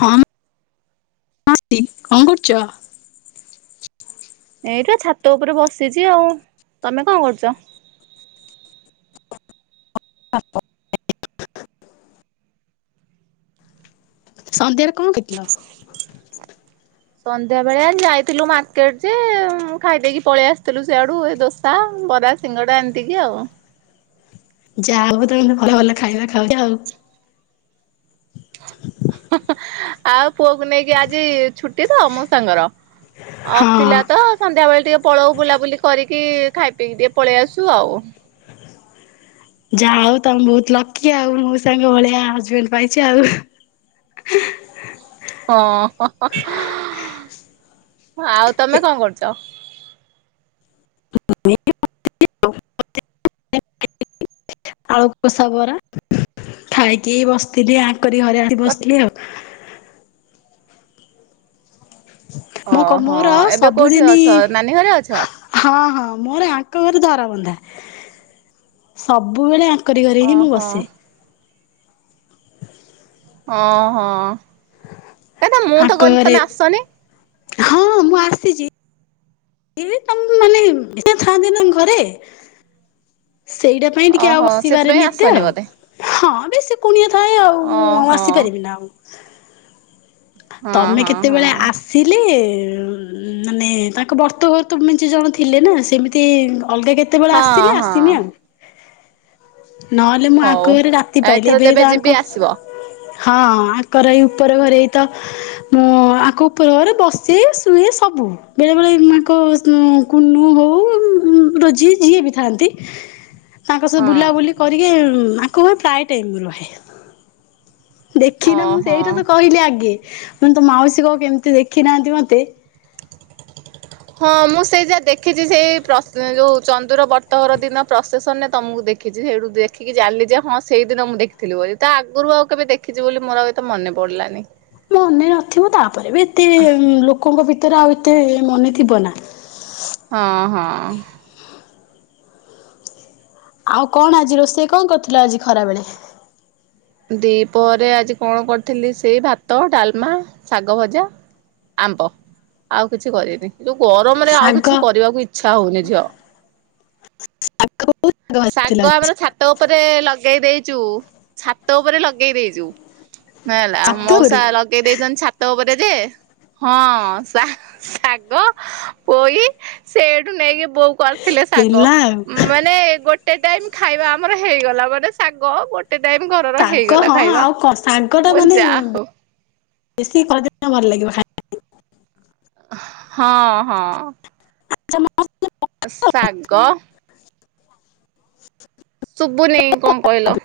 ହଁ। [unintelligible] କଣ କରୁଚ? ଏଇଟା ଛାତ ଉପରେ ବସିଚି ଆଉ। ତମେ କଣ କରୁଚ? [unintelligible] ସନ୍ଧ୍ୟାରେ କଣ ଖାଇଥିଲ? ସନ୍ଧ୍ୟା ବେଳେ ଆ ଯାଇଥିଲୁ ମାର୍କେଟ ଯେ ଖାଇଦେଇକି ପଳେଇ ଆସିଥିଲୁ ସେଆଡୁ ଏ ଦୋ ସା ବରା ସିଙ୍ଗଡ଼ା ଏମତି କିି ଆଉ। ଯା ହଉ ତମେ ଭଲ ଭଲ ଖାଇବା ଖାଉଚ ଆଉ। ଆଉ ପୁଅକୁ ନେଇକି ଆଜି ଛୁଟି ତ ମୋ ମୋଉସାଙ୍କର ହଁ ଅଫ୍ ଥିଲା ତ ସନ୍ଧ୍ୟା ବେଳେ ଟିକେ ପଳଉ ବୁଲାବୁଲି କରିକି ଖାଇ ପିଇକି ଟିକେ ପଳେଇ ଆସୁ ଆଉ। ଯା ହଉ ତମେ ବହୁତ ଲକି ଆଉ ମୋଉସା ଙ୍କ ଭଳିଆ ହଜବେଣ୍ଡ ପାଇଚ ଆଉ। ହଁ। ଆଉ ତମେ କଣ କରୁଚ? [unintelligible] ବରା ଖାଇକି ବସିଥିଲି ଆଙ୍କରି ଘରେ ଆସିକି ବସିଥିଲି ଆଉ। ମୁ କ ଓହୋ ମୋର ଏବେ କୋଉଠି ସବୁଦିନ ଅଛ ନାନୀ ଘରେ ଅଛ? ହଁ ହଁ ମୋର ଆଙ୍କ ଘରେ ଧରାବନ୍ଧା ସବୁବେଳେ ଆ ଙ୍କରି ଘରେ ହିଁ ମୁଁ ଓହୋ ବସେ। ଓହୋ ତାଲତ ମୁଁ ଆଙ୍କ ତ ଗଲି ଘରେ ତମେ ଆସନି। ହଁ ମୁଁ ଆସିଚି। [unintelligible] ତମ ମାନେ ଏକା ଥାନ୍ତିନା ଘରେ। ସେଇଟା ପାଇଁ ଟିକେ ଆଉ ଓହୋ ସେଥିପାଇଁ ଆସିପାରେନି ଏତେ ଆସନି ଆଉ। ବୋଧେ ହଁ ବେଶୀ କୁଣିଆ ଥାଏ ଆଉ ଓହୋ ମୁଁ ହଁ ଆସିପାରିବି ନା ଆଉ। ହଁ ତମେ କେତେବେଳେ ହଁ ଆସିଲେ ଉ ମାନେ ତାଙ୍କ ବର୍ତ୍ [unintelligible] ମିଞ୍ଚି ଜଣ ଥିଲେ ନା ସେମିତି ଅଲଗା କେତେବେଳେ ହଁ ଆସିଲେ ହଁ ଆସିମି ଆଉ। ନହେଲେ ମୁଁ ହଉ। ଆଙ୍କ ଘରେ ରାତି ପାଇଲି ଏଥର ଏବେ ଯେବେ ଏବେ ଯିବି ଆଙ୍କ ଆସିବ ହଁ ଆଙ୍କର ଏଇ ଉପର ଘରେ ଏଇ ତ ମୁଁ ଆଙ୍କ ଉପର ଘରେ ବସେ ସୁଏ ସବୁ। ବେଳେ ବେଳେ କ- [unintelligible] କୁନୁ ହଉ ଉଁ, ରୋଜି ଯିଏ ବି ଥାଆନ୍ତି। ତାଙ୍କ ସହ ହଁ ବୁଲାବୁଲି କରିକି ଉଁ, ଆଙ୍କ ଘରେ ପ୍ରାୟ ଟାଇମ୍ ମୁଁ ରୁହେ। ଦେଖିଲ ତ ମୁଁ ଓହୋ। ସେଇଟା ତ କହିଲି ଆଗେ, ମୁଁ କହିନି ତ ମାଉସୀ କହ କେମିତି ଦେଖିନାହାନ୍ତି ମୋତେ। ହଁ ମୁଁ ସେଇ ଯା ଦେଖିଚି ସେଇ ପ୍ରସ୍ ଯୋଉ ଚନ୍ଦୁର ବର୍ତଘର ଦିନ ପ୍ରସେସନ୍ ରେ ତୋମକୁ ଦେ ଦେଖିଚି ସେଇଠୁ ଦେଖିକି ଜାଣିଲି ଯେ ହଁ ସେଇଦିନ ମୁଁ ଦେଖିଥିଲି ବୋଲି। ତା ଆଗରୁ ଆଉ କେବେ ଦେଖିଚି ବୋଲି ମୋର ଆଉ ଏ ତ ମନେ ପଡ଼ିଲାନି। ମନେ ନଥିବ ତାପରେ ବି ଏତେ ଉଁ, ଲୋକଙ୍କ ଭିତରେ ଆଉ ଏତେ ମନେଥିବ ନା। ହଁ, ହଁ। ଆଉ କଣ ଆଜି ରୋଷେଇ କଣ କରିଥିଲ ଆଜି ଖରା ବେଳେ? ଦିପରେ ଆଜି କଣ କରିଥିଲି ସେଇ ଭାତ, ଡାଲମା, ଶାଗ ଭଜା। ଆମ୍ବ, ଆଉ କିଛି କରିନି। ଯୋଉ ଗରମରେ ଆଉ ଶାଗ କିଛି କରିବାକୁ ଇଚ୍ଛା ହଉନି ଝିଅ। ଶାଗ କୋଉ ଭାଜିଥିଲ ଶାଗ ଆଜି? ଆମର ଛାତ ଉପରେ ଲଗେଇ ଦେଇଚୁ। ଛାତ ଉପରେ ଲଗେଇ ଦେଇଚୁ। ହେଲା ଆଉ ମଉସା ଛାତୁରେ ଲଗ ଗେଇ ଦେଇଚନ୍ ଛାତ ଉପରେ ଯେ ହଁ ଶା-ଶାଗ ପୋଇ ସେଇଠୁ ନେଇକି ବୋଉ କରିଥିଲେ ଶାଗ, ହେଲା ଆଉ ଉଁ, ମାନେ ଗୋ ଟେ ଟାଇମ୍ ଖାଇବା ଆମର ହେଇଗଲା, ମାନେ ଶାଗ ଗୋଟେ ଟାଇମ ଘରର ଶାଗ ହେଇଗଲା ହଁ ଖାଇବା। ଆଉ କଣ ଶାଗ ଟା ମୁଁ କହିଲି ମାନେ ଯା ହଉ ବେ-ବେଶୀ [inaudible] ଭଲ ଲାଗିବ ଖାଇ ହଁ, ହଁ। ଶାଗ ଶୁବୁନି କଣ କହିଲ?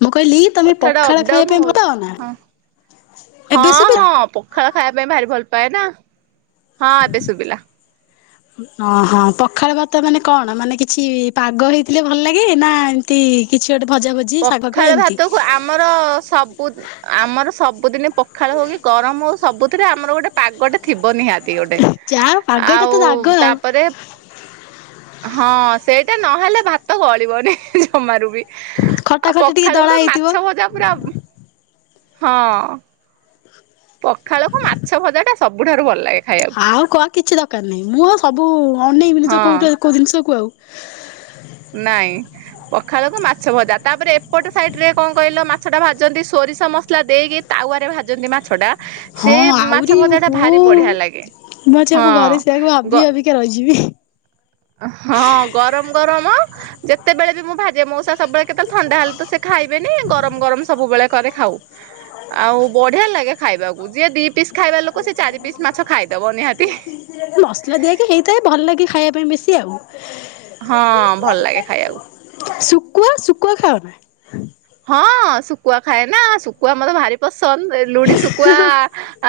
ମୁଁ କହିଲି ତୋମେ କଥାଟା ପଖାଳ ଖାଇବା ଅପଡାଉନ ପାଇଁ ହଉ ଭଲ ପାଅନା? ହଁ ଏବେ ଶୁବିଲା? ହଁ ହଁ ପଖାଳ ଖାଇବା ପାଇଁ ଭାରି ଭଲ ପାଏ ନା, ହଁ ଏବେ ଶୁବିଲା। ଅଁ, ହଁ ପଖାଳ ଭାତ ମାନେ କଣ ମାନେ କିଛି ପାଗ ହେଇଥିଲେ ଭଲ ଲାଗେ ନା ଏମ ତି କିଛି ଗୋଟେ ଭଜା ଭଜ ପଖାଳ ଭାତ କୁ ଆମର ସବୁ ଆମର ସବୁଦିନେ ପଖାଳ ହଉ କିି ଗରମ ହଉ ସବୁଥିରେ ଆମର ଗୋଟେ ପାଗଟେ ଥିବ ନିହା ତି ଗୋଟେ ଯାହା ପାଗଟା ତ ଆଉ ରାଗ ଆଉ ତାପରେ ହଁ ସେଇଟା ନହେଲେ ଭାତ ଗଳିବନି ଜମାରୁ ବି। ଖଟା ଆଉ ଖଟି ଟିକେ ପଖାଳକୁ ଦଳା ତ ହେଇଥିବ। ମାଛ ଭଜା ପୁରା ହଁ ପଖାଳକୁ ମାଛ ଭଜା ଟା ସବୁଠାରୁ ଭଲ ଲାଗେ ଖାଇବାକୁ। ଆଉ କଣ ଆଉ କିଛି ଦରକାର ନାହିଁ, ମୁଁ ଆଉ ସବୁ ଅନେଇବିନି ତ ହଁ କୋଉଠି ଆ, କୋଉ ଜିନିଷକୁ ଆଉ। ନାଇଁ। ପଖାଳକୁ ମାଛ ଭଜା, ତାପରେ ଏପଟ ସାଇଟରେ କଣ କହିଲ ମାଛଟା ଭାଜନ୍ତି ସୋରିଷ ମସଲା ଦେଇକି ତାୱରେ ଭାଜନ୍ତି ମାଛଟା। ହଁ ଆଉରି ଓହୋ, ବଢିଆ ଲାଗେ ମୁଁ ଆଜି ଆମ ଘରେ ହଁ ସେୟାକୁ ଗ ଭାବି ଭାବି କା ରହିଯିବି। ହଁ ଗରମ ଗରମ ଯେତେବେଳେ ବି ମୁଁ ଭାଜେ ମଉସା ସବୁବେଳେ କେତେବେଳେ ଥଣ୍ଡା ହେଲେ ତ ସେ ଖାଇବେନି। ଗରମ ଗରମ ସବୁବେଳେ କରେ ଖାଉ। ଆଉ ବଢିଆ ଲାଗେ ଖାଇବାକୁ। ଯିଏ ଦି ପିସ୍ ଖାଇବା ଲୋକ ସେ ଚାରି ପିସ୍ ମାଛ ଖାଇଦବ ନିହାତି। ମସଲା ଦିଆହେଇକି ହେଇଥାଏ ଭଲ ଲାଗେ ଖାଇବା ପାଇଁ ବେଶୀ ଆଉ। ହଁ ଭଲ ଲାଗେ ଖାଇବାକୁ। ଶୁକୁଆ ଶୁକୁୁଆ ଖାଅ ନା? ହଁ ଶୁକୁଆ ଖାଏ ନା, ଶୁକୁଆ ମୋର ଭାରି ପସନ୍ଦ। ରେ ଲୁଣି ଶୁକୁଆ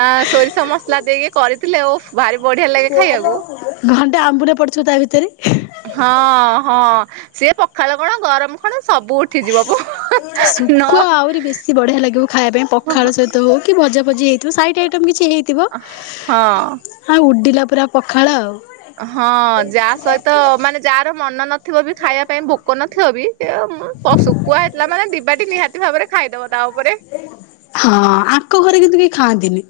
ଆ, ସୋରିଷ ମସଲା ଦେଇକି କରିଥିଲେ ଓଃ ଭାରି ବଢିଆ ଲାଗେ ଖାଇବାକୁ। ଭଣ୍ଡେ ଆମ୍ବୁଲ ପଡ଼ିଥିବ ତା ଭିତରେ। ହଁ, ହଁ ସିଏ ପଖାଳ କଣ ଗରମ କଣ ସବୁ ଉ ଶୁଖୁଆ ଆହୁରି ବେଶି ବଢିଆ ଲାଗିବ ଖାଇବା ପାଇଁ ପଖାଳ ସହିତ ହଉ କି ଭଜା ଭଜି ହେଇଥିବ ସାଇଟ ଆଇଟମ୍ କିଛି ହେଇଥିବ। ହଁ। ଆଉ ଉଡ଼ିଲା ପୁରା ପଖାଳ ଆଉ। ହଁ ଯା ସହିତ ମାନେ ଯାହାର ମନ ନଥିବ ବି ଖାଇବା ପାଇଁ ଭୋକ ନଥିବ ବି ସେ ପ ଶୁକୁଆ ହେଇଥିଲା ମାନେ ଦିବାଟି ନିହାତି ଭାବରେ ଖାଇଦବ ତା ଉପରେ। ହଁ ଆଙ୍କ ଘରେ କିନ୍ତୁ କେହି ଖାଆନ୍ତିନି।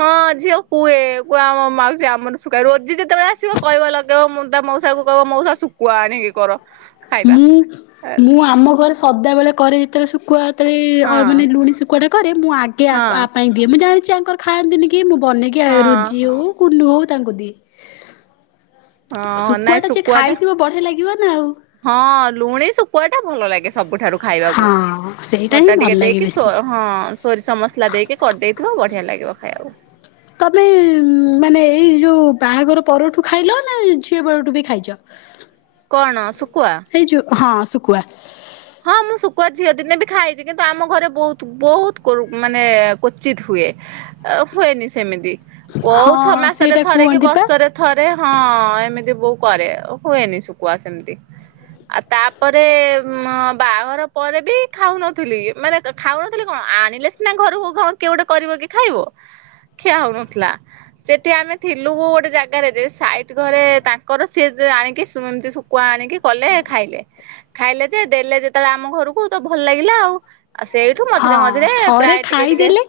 ହଁ ଝିଅ କୁଏ କୁହ ଆମ ମାଉସୀ ଆମର ଶୁଖୁଆ ରୋଜି ଯେତେବେଳେ ଆସିବ କହିବଲ। ଯୋଉ ତା ମଉସାକୁ କହିବ ମଉସା ଶୁଖୁଆ ଆଣିକି କର। ଖାଇବା। ମୁଁ ହେଲା ମୁଁ ଆମ ଘରେ ସଦାବେଳେ କରେ ଯେତେବେଳେ ଶୁକୁଆ। ହଁ ମାନେ ଲୁଣି ଶୁଖୁଟାକରେ ମୁଁ ଆଗେ ହଁ ଆ ପାଇଁ ଦିଏ ମୁଁ ଜାଣିଛି ଆଙ୍କର ଖାଆନ୍ତିନି କି ମୁଁ ବନେଇକି ଆଉ ହଁ ରୋଜି ହଁ। ହଉ କୁଲୁ ହଉ ତାଙ୍କୁ ଦିଏ। ହଁ ନାଇଁ ଶୁକୁଆଟା ଯେ ଶୁଖୁଆ ଟା ଖାଇଥିବ ବଢ଼ିଆ ଲାଗିବ ନା ଆଉ। ହଁ ଲୁଣି ଶୁଖୁଆଟା ଭଲ ଲାଗେ ସବୁଠାରୁ। ଖାଇବାକୁ ହଁ ସେଇଟା ହିଁ ହଟା ଭଲ ଟିକେ ଲାଗେ ଦେଇକି ସୋ ବେଶୀ। ହଁ। ସୋରିଷ ମସ୍ଲା ଦେଇକି କରିଦେଇଥିବ ବଢ଼ିଆ ଲାଗିବ ଖାଇବାକୁ। ତମେ ମାନେ ଏଇ ଯୋଉ ବାହାଘର ପରଠୁ ଖାଇଲ ନା ଝିଅ ବେଳଠୁ ବି ଖାଇଚ। କଣ ଶୁକୁଆ। ହେଇ ଯୋଉ ହଁ ଶୁକୁଆ। ହଁ ମୁଁ ଶୁକୁଆ ଝିଅ ଦିନେ ବି ଖାଇଚି କିନ୍ତୁ ଆମ ଘରେ ବୋହୁତ୍ ବୋହୁତ୍ ମାନେ କୋଚିତ୍ ହୁଏ। ହୁଏନି ସେମିତି କୋଉ ହଁ ଛଅ ମାସରେ ସେଇଟା ଥରେ କି କୁହନ୍ତି ପା। ବର୍ଷରେ। ଥରେ ହଁ ଏମିତି ବୋଉ କରେ ହୁଏନି ଶୁକୁଆ ସେମ୍ତି। ଆଉ ତାପରେ ମ ବାହାଘର ପରେ ବି ଖାଉନଥିଲି ମାନେ ଖାଉନଥିଲି କଣ ଆଣିଲେ ସିନା ଘରକୁ ଖାଉ କିଏ ଗୋଟେ କରିବ କି ଖାଇବ ଖିଆ ହଉନଥିଲା। ସେଠି ଆମେ ଥିଲୁ ଗୋଟେ ଜାଗାରେ ଯେ ସାଇଟ ଘରେ ତାଙ୍କର ସିଏ ଆଣିକି ଶୁ ସୁ ଶୁକୁଆ ଆଣିକି କଲେ ଖାଇଲେ ଖାଇଲେ ଯେ ଦେଲେ ଯେତେବେଳେ ଆମ ଘରକୁ ତ ଭଲ ଲାଗିଲା ଆଉ। ଆଉ ସେଇଠୁ ମଝିରେ ମଝିରେ ହଁ ଥରେ ପ୍ରାୟ ଟିକେ ଟିକେ ଖାଇଦେଲେ।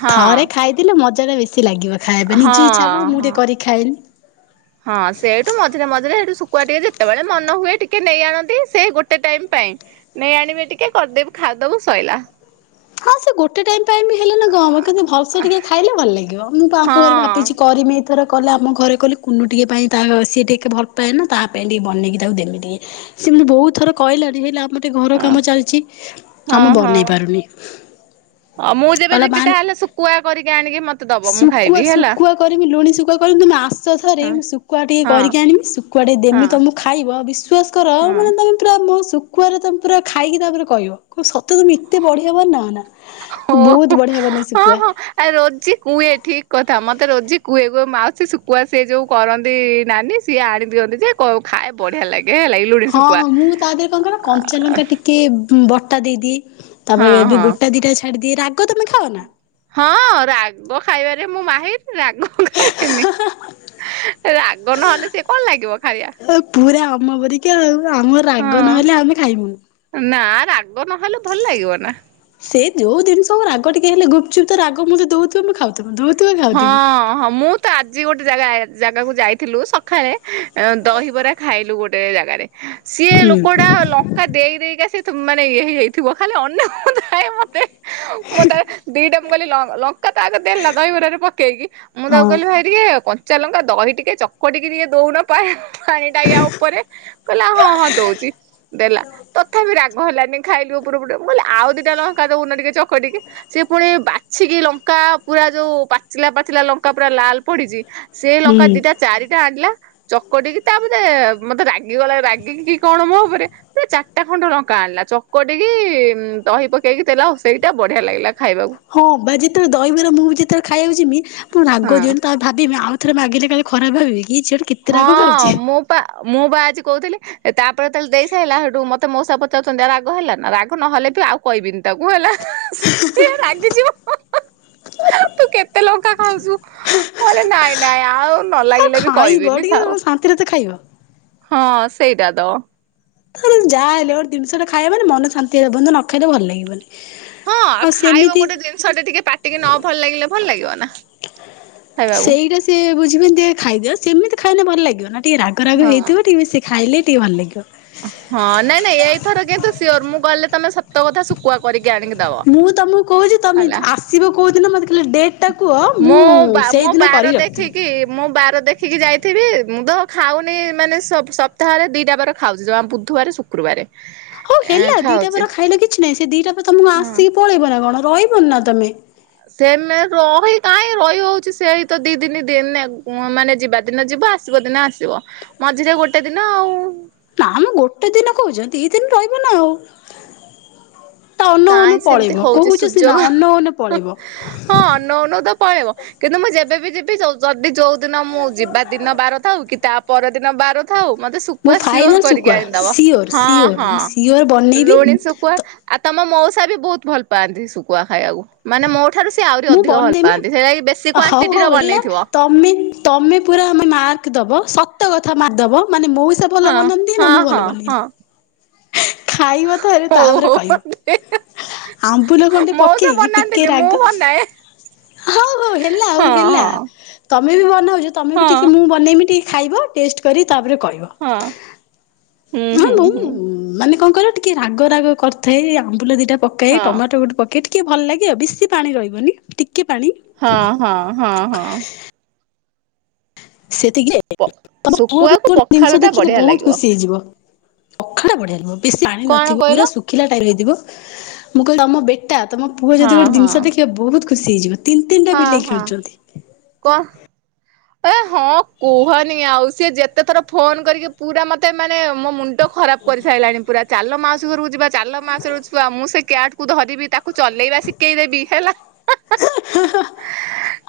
ହଁ ଥରେ ଖାଇଥିଲେ ମଜାଟା ବେଶୀ ଲାଗିବ ଖାଇବା ହଁ ନିଜେ ଇଚ୍ଛା ହବ ମୁଁ ହଁ। ଟିକେ କରିିକି ଖାଏନି। ହଁ ସେଇଠୁ ମଝିରେ ମଝିରେ ସେଇଠୁ ଶୁଖୁଆ ଟିକେ ଯେତେବେଳେ ମନ ହୁଏ ଟିକେ ନେଇ ଆଣନ୍ତି ସେ ଗୋଟେ ଟାଇମ୍ ପାଇଁ। ନେଇ ଆଣିବେ ଟିକେ କର୍ଦେବି ଖାଇଦବୁ ସଇଲା। ହଁ ସେ ଗୋଟେ ଟାଇମ ପାଇଁ ବି ହେଲେ ନା କଣ ହେବ କିନ୍ତୁ ଭଲସେ ଟିକେ ଖାଇଲେ ଭଲ ଲାଗିବ ମୁଁ ଆଙ୍କ ଘରେ ଭାବିଛି ହଁ। କରିମି। ଥର କଲେ ଆମ ଘରେ କହିଲେ କୁନୁ ଟିକେ ପାଇଁ ତା ସିଏ ଟିକେ ଭଲପାଏ ନା ତା ପାଇଁ ଟିକେ ବନେଇକି ତାକୁ ଦେମି ଟିକେ। ସେ ମୋତେ ବହୁତ୍ ଥର କହିଲାଣି ହେଲେ ଆମ ଟିକେ ଘର ହଁ। କାମ ଚାଲିଛି ଆମେ ବନେଇ ପାରୁନି। ତ ମୁଁ ଯେବେ କହିଲା ଯିବି ମାନ ତାହେଲେ ଶୁକୁଆ କରିକି ଆଣିକି ମତେ ଦବ ମୁଁ ଶୁଖୁଆ ଖାଇବି ହେଲା। ଶୁଖୁଆ କରିମି ଲୁଣି ଶୁଖୁଆ କରିମି [unintelligible] ଥରେ ହଁ ମୁଁ ଶୁଖୁଆ ଟିକେ ହଁ କରିକି ଆଣିବି ସୁକୁଆ ଟିକେ ଦେମି ହଁ ତମକୁ ଖାଇବ ବିଶ୍ୱାସ କର ହଁ ମାନେ ତା ତମେ ପୁରା ମୋ ଶୁଖୁଆରେ ତମେ ପୁରା ଖାଇକି ତାପରେ କହିବ ସତେ ତମେ ଏତେ ବଢିଆ ବନାଅନା। ହଁ ହଁ ହଁ। ଆ ରୋଜି କୁଏ ଠିକ୍ କଥା ମତେ ରୋଜି କୁଏ କୁଏ ମାଉସୀ ଶୁକୁଆ ସିଏ ଯୋଉ କରନ୍ତି ନାନୀ। ସିଏ ଆଣି ଦିଅନ୍ତି ଯେ ଖାଏ ବଢିଆ ଲାଗେ ହେଲା। ଲୁଣି ହଁ ଶୁଖୁଆ। ହଁ ମୁଁ ତା ଦେହରେ କଣ କରେ କଞ୍ଚାଲଙ୍କା ଟି ଟିକେ ବଟା ଦେଇଦିଏ ହଁ ତାପରେ ଏବେ ହଁ ଗୋଟା ଦିଟା ଛାଡ଼ିଦିଏ ରାଗ ତମେ ଖାଅ ନା। ହଁ ରାଗ ଖାଇବାରେ ମୁଁ ମାହିର୍ ରାଗ ଖାଇବିନି। ରାଗ ନହେଲେ ସିଏ କଣ୍ ଲାଗିବ ଖାଇଆ ଆଉ ପୁରା ଅମ ପରିକା ଆଉ ଆମ ରାଗ ନହେଲେ ହଁ ଆମେ ଖାଇବୁନି। ନା ରାଗ ନହେଲେ ଭଲ୍ ଲାଗିବ ନା। ସେ ଯୋଉ ଜିନ୍ଷ ହଉ ରାଗ ଟିକେ ହେଲେ ଗୁପ୍ଚୁପ୍ ରାଗ ମୁ ଦଉଥିବେ ମୁଁ ଖାଉ ହଁ ହଁ ମୁଁ ତ ଆଜି ଗୋଟେ ଜାଗା ଜାଗାକୁ ଯାଇଥିଲୁ ସଖାଳେ ଦହିବରା ଖାଇଲୁ ଗୋଟେ ଜାଗାରେ। ସିଏ ହୁଁ। ଲୋକଡା ଲ ଦେଇ ଦେଇ କା ସେ ମାନେ ଇ ହେଇ ଯାଇଥିବ ଖାଲି ଅନାଉ ଥାଏ ମତେ ମୁଁ ତା ଦିଟା ମୁଁ କହିଲି ଲଙ୍କା ତା ଆଗ ଦେ ଦହିବରରେ ପକେଇକି ମୁଁ ହଁ ତାକୁ କହିଲି ଭାଇ ଟିକେ କଞ୍ଚା ଲଙ୍କା ଦହି ଟିକେ ଚକଟିକି ଟିକେ ଦଉନ ପା ପାଣିନାହିଁ ଆ ଉପରେ କହିଲା ହଁ ହଁ ଦଉଚ଼ ଦେଲା ତଥାପି ରାଗ ଗ ହେଲାନି ଖାଇଲୁ ପୁରା ପଟେଲେ ଆଉ ଦିଟା ଲଙ୍କା ଦଉନ ଟିକେ ଚକଟିକି ସେ ପୁଣି ବାଛିକି ଲଙ୍କା ପୁରା ଯୋଉ ପାଚିଲା ପାଚିଲା ଲଙ୍କା ପୁରା ଲାଲ ପଡିଛି ସେଇ ହୁଁ। ଲଙ୍କା ଦିଟା ଚାରିଟା ଆଣିଲା ଚକଟିକି ତା ପରେ ମତେ ରାଗିଗଲା ରାଗି କି କଣ ମୋ ଉପରେ ସେ ଚାରିଟା ଖଣ୍ଡ ଲଙ୍କା ଆଣିଲା ଚକଟିକି ଦହି ପକେଇକି ଦେଲା ଆଉ ସେଇଟା ବଢିଆ ଲାଗିଲା ଖାଇବାକୁ। ହଁ ବା ଯେତେବେଳେ ଦହିବରା ମୁଁ ବି ଯେତେବେଳେ ଖାଇବାକୁ ଜିମି ପୁରା ହଁ ରାଗ ଦିଅନି ତା ଭାବିବି ଆଉଥରେ ମାଗିଲେ କାଳେ ଖରାପ ଭାବିବେ କି ଏଝି ହଁ ମୁଁ ପା ମୁଁ ବା ଆଜି କହୁଥିଲି ତାପରେ ତାହେଲେ ଦେଇ ସାରିଲା ସେଠୁ ମତେ ମଉସା ପଚାରୁଛନ୍ତି ରାଗ ହେଲା ନା ରାଗ ନହେଲେ ବି ଆଉ କହିବିନି ତାକୁ ହେଲା ସିଏ ରାଗିଯିବ। ତୁ କେତେ ଲଙ୍କା ଖାଉଛୁ, ମୁ କହିଲି ନାଇଁ ନାଇଁ ଆଉ ନ ଆଉ ଲାଗିଲେ ବି ଖାଇବ କହିବିନି। ଟିକେ ଥାଉ ଶାନ୍ତିରେ ତ ଖାଇବ। ହଁ ସେଇଟା ତ। ତା ଯାହା ହେଲେ ଗୋଟ ଜିନିଷ ଟେ ଖାଇବ ମାନେ ଶାନ୍ତି ହେଲା ପନ୍ତ ନ ଖାଇଲେ ଭଲ ଲାଗିବନି। ହଁ ଆଉ ଖାଇବ ଗୋଟେ ଜିନିଷ ଟେ ଟିକେ ପାଟିକି ନ ଭଲ ଲାଗିଲେ ଭଲ ଲାଗିବ ନା। ଖାଇବାକୁ ସେଇଟା ସିଏ ବୁଝିିବନ୍ତି ଖାଇଦିଅ ସେମିତି ଖାଇଲେ ଭଲ ଲାଗିବ ନା। ଟିକେ ରାଗ ରାଗ ହଁ। ହେଇଥିବ ଟିକେ ବେଶି ଖାଇଲେ ଟିକେ ଭଲ ଲାଗିବ। ହଁ ନା ନାଇଁ ଏଇଥର କିୁ ସିଓର ମୁଁ ଗଲେ ତମେ ସତ କଥା ଶୁଖୁଆ କରିକି ଆଣିକି ଦବ ହେଲା। ଶିବ କୋଉଦିନ ମୋତେ ଖାଲି ଡେଟ୍ ଟା କୁହ ମୁଁ ବା ମୋ ସେଇଦିନ ବାର କରି ରଖିଥିବି। ଦେଖିକି ମୁଁ ବାର ଦେଖିକି ଯାଇଥିବି ମୁଁ ତ ଖାଉନି ମାନେ ସପ୍ତାହରେ ଦିଟା ବାର ଖାଉଛି ଜମା ବୁଧବାର ଶୁକ୍ରବାର। ହଉ ହେଲା ଦିଟା ବାର ଖାଇଲ କିଛି ନାହିଁ ସେ ଦିଟା ବାର ତମକୁ ହଁ। ଆସିକି ପଳେଇବ ନା କଣ ରହିବନି ନା ତମେ ତେମେ ରହି କାହିଁଁ ରହି ହଉଛି ସେଇ ତ ଦି ଦିନି ଦିନ ମାନେ ଯିବା ଦିନ ଯିବ ଆ ସିବା ଦିନେ ଆସିବ ମଝିରେ ଗୋଟେ ଦିନ ଆଉ। ନା ମ ଗୋଟେ ଦିନ କହୁଛ ଦି ଦିନ ରହିବ ନା ଆଉ। ତା ଅନୋଉ ଅନୋଉ କାହିଁ ସେମିତି ପଳେଇବ ହଉଛି କହୁଛ ସୁଯୋଗ। ସିନା ଅନୋଉ ଅନୋଉ ପଳେଇବ। ହଁ ଅନଉ ଅନଉ ତ ପଳେଇବ କିନ୍ତୁ ମୁଁ ଯେବେବି ଯିବି ଯଦି ଯୋଉ ଦିନ ମୁଁ ଯିବା ଦିନ ବାର ଥାଉ କି ତା ପର ଦିନ ବାର ଥାଉ ମତେ ମୁଁ ଶୁଖୁଆ ଫାଇନାଲ ସିଓର କରିକି ଶୁଖୁଆ ଆଣିଦବ ସିଓର ହଁ ସିଓର ହଁ ମୁଁ ସିଓର ବନେଇବି। ଲୁଣି ଶୁଖୁଆ ତ ଆଉ ତମ ମଉସା ବି ବହୁତ ଭଲ ପାଆନ୍ତି ଶୁଖୁଆ ଖାଇବାକୁ। ମାନେ ମୋଠାରୁ ସିଏ ଆହୁରି ମୁଁ ଅଧିକ ଭଲ ବନେଇମି ପାଆନ୍ତି ସେଇନା କିି ବେଶୀ କ୍ୱାଣ୍ଟିର ବନେଇଥିବ। ଅମିତ ତମେ ପୁରା ଆମେ ମାର୍କ ଦବ ସତ କଥା ମାର୍କ ଦବ ମାନେ ମୋଉସା ହଁ ଭଲ ବନାନ୍ତି ହଁ ନା ମୁଁ ହଁ ଭଲ ହଁ ବନେଇଲି। ଖାଇବ ଥରେ ତାପରେ ହଉ ହଉ କହିବ। ଆମ୍ବୁଲ ଖଣ୍ଡେ ମଉସା ପକେଇକି ଟିକେ ବନାନ୍ତିନି ମୁଁ ରାଗ ବନାଏ ହଉ ହଉ ହେଲା ଆଉ ହଁ ହେଲା ହଁ ତମେ ବି ବନାଉଛ ତମେ ବି ହଁ ଟିକେ ମୁଁ ବନେଇବି ଟିକେ ଖାଇବ ଟେଷ୍ଟ କରି ତାପରେ କହିବ। ହଁ ହୁଁ ହଁ ହୁଁ ମୁଁ ହୁଁ। ମାନେ କଣ କହିଲ ଟିକେ ରାଗ ରାଗ କରିଥାଏ ଆମ୍ବୁଲ ଦିଟା ପକେଇ ହଁ ଟମାଟୋ ଗୋଟେ ପକେଇକି ଟିକେ ଭଲ ଲାଗେ ଆଉ ବେଶୀ ପାଣି ରହିବନି ଟିକିଏ ପାଣି। ହଁ ହଁ ହଁ ହଁ। ସେତିକି ପ ତମେ ଶୁଖୁଆକୁ [unintelligible] ପଖାଳ ଜିନିଷ ଟା ଦେଖିଲେ ବଢିଆ ବହୁତ ଲାଗିବ। ଖୁସି ହେଇଯିବ। [unintelligible] ବଢିଆ ଥିବ ବେଶୀ ପାଣି କଣ ନଥିବ କହିଲ? ପୁରା ଶୁଖିଲା ଟାଇପର ହେଇଥିବ ମୁଁ କହିଲି ତମ ବେଟା ତମ ପୁଅ ହଁ ଯଦି ଗୋଟେ ହଁ। ଜିନିଷ ଦେଖିବ ବହୁତ ଖୁସି ହେଇଯିବେ। ହଁ ହଁ କଁ ଏ ହଁ କୁହନି ଆଉ ସିଏ ଯେତେ ଥର ଫୋନ କରିକି ପୁରା ମତେ ମାନେ ମୋ ମୁନ୍ ଣ୍ଡ ଖରାପ କରିସାଇଲାଣି ପୁରା ଚାଲ ମାଉସୀ ଘରକୁ ଯିବା ଚାଲ ମାଉସୀ ଘରକୁ ଯିବା ମୁଁ ସେ କ୍ୟାଟକୁ ଧରିବି ତା ତାକୁ ଚଲେଇବା ଶିକେଇ ଦେବି ହେଲା।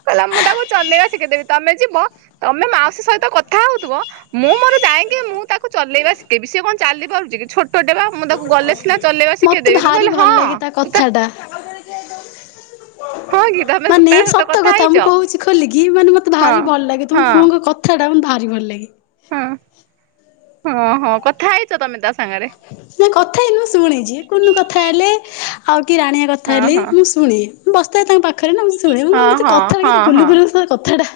କହିଲା ମୁଁ ତାକୁ ଚଲେଇବା ଶିଖେଇଦେବି ତମେ ଯିବ ତମେ ମାଉସୀ ସହିତ କଥା ହୋଉଥୁବ ମୁଁ ମୋର ଯାଇଁକି ମୁଁ ତାକୁ ଚଲେଇବା ଶିକେଇବି ସିଏ କଣ ଚାଲି ପାରୁଚି କି ଛୋଟଟେ ପା। ମୁଁ ତାକୁ ଗଲେ ସିନା ଚଲେଇବା ମତେ ଶିକେଇଦେବି ମୁଁ ଭାରି କହିଲି ଭଲ ହଁ ଲାଗେ ତା ତୁ କଥା ତ ଟା ହଁ କି ତମେ ମାନେ ତା ସହିତ ସତ କଥା ମୁଁ ହେଇଛ କୋହୁଚି ଖୋଲିକି ମାନେ ମତେ ହଁ ଭାରି ଭଲ ଲାଗେ ତମ ହଁ ପୁଅଙ୍କ କଥ୍ ଥାଟା ମତେ ଭାରି ଭଲ ଲାଗେ। ହଁ ହଁ ହଁ କଥା ହେଇଚ ତମେ ତା ସାଙ୍ଗରେ? ନାଇଁ କଥା ହେଇନୁ ମୁଁ ଶୁଣିଚି କୁନୁ କଥା ହେଲେ ଆଉ କି ରାଣୀଆ କଥା ହଁ ହେଲେ ହଁ ମୁଁ ଶୁ ଶୁଣେ ମୁଁ ବସିଥାଏ ତାଙ୍କ ପାଖରେ ନା ମୁଁ ଶୁଣେ ମୁଁ [unintelligible] ହଁ ହଁ କେତେ କଥା କେତେ ହଁ ହଁ। ଗୁଲୁଗୁଲୁ ସେ କଥାଟା।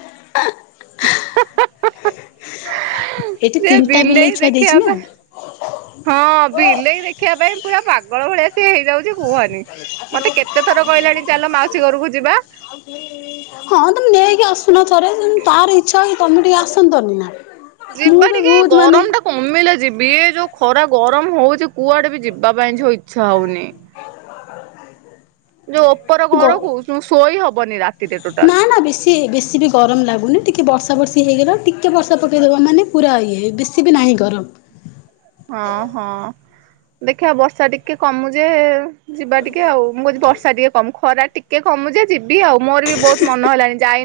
ଏଠି ସେ ତିନିଟା ବିଲେଇ ଛୁଆ ଦେଖିବା ଦେଇଛି ନା। ପାଇଁ ହଁ ବିଲେଇ ଦେଖିବା ପାଇଁ ପୁରା ପାଗଳ ଭଳିଆ ସିଏ ହେଇଯାଉଚି କୁହନି ମତେ କେତେ ଥର କହିଲାଣି ଚାଲ ମାଉସୀ ଘରକୁ ଯିବା। ହଁ ତମେ ନେଇକି ଆସୁନ ଥରେ [unintelligible] ତାର ଇଚ୍ଛା ହୋଉଚି ତମେ ଟିକେ ଆସନ୍ତନି ନା। ଯିବା ମୁଁ ବି ଟିକେ ବୋହୁତ ମାନେ ଗରମ ଟା କମିଲେ ଯିବି ଏ ଯୋଉ ଖରା ଗରମ ହୋଉଚି କୁଆଡେ ବି ଯିବା ପାଇଁ ଝିଅ ଇଚ୍ଛା ହୋଉନି। ଯୋଉ ଓପର ଗ ଘରକୁ ଶୁ ଶୋଇ ହବନି ରାତିରେ ଟୋଟାଲ। ସିଏ ବେଶୀ ବି ଗରମ ଲାଗୁନି ଟିକେ ବର୍ଷା ବର୍ଷି ହେଇଗଲା ଟିକେ ବର୍ଷା ପକେଇଦବ ମାନେ ପୁରା ଇଏ ବେଶ୍ ଶୀ ବି ନାହିଁ ଗରମ। ହଁ ହଁ ଦେଖିଆ ବର୍ଷା ଟିକେ କମୁ ଯେ ଯିବା ଟିକେ ଆଉ ମୁଁ କୋହୁଚି ବର୍ଷା ଟିକେ କମୁ ଖରା ଟିକେ କମୁ ଯେ ଯିବି ଆଉ ମୋର ବି ବୋହୁତ ମନ ହେଲାଣି ଯାଇନେ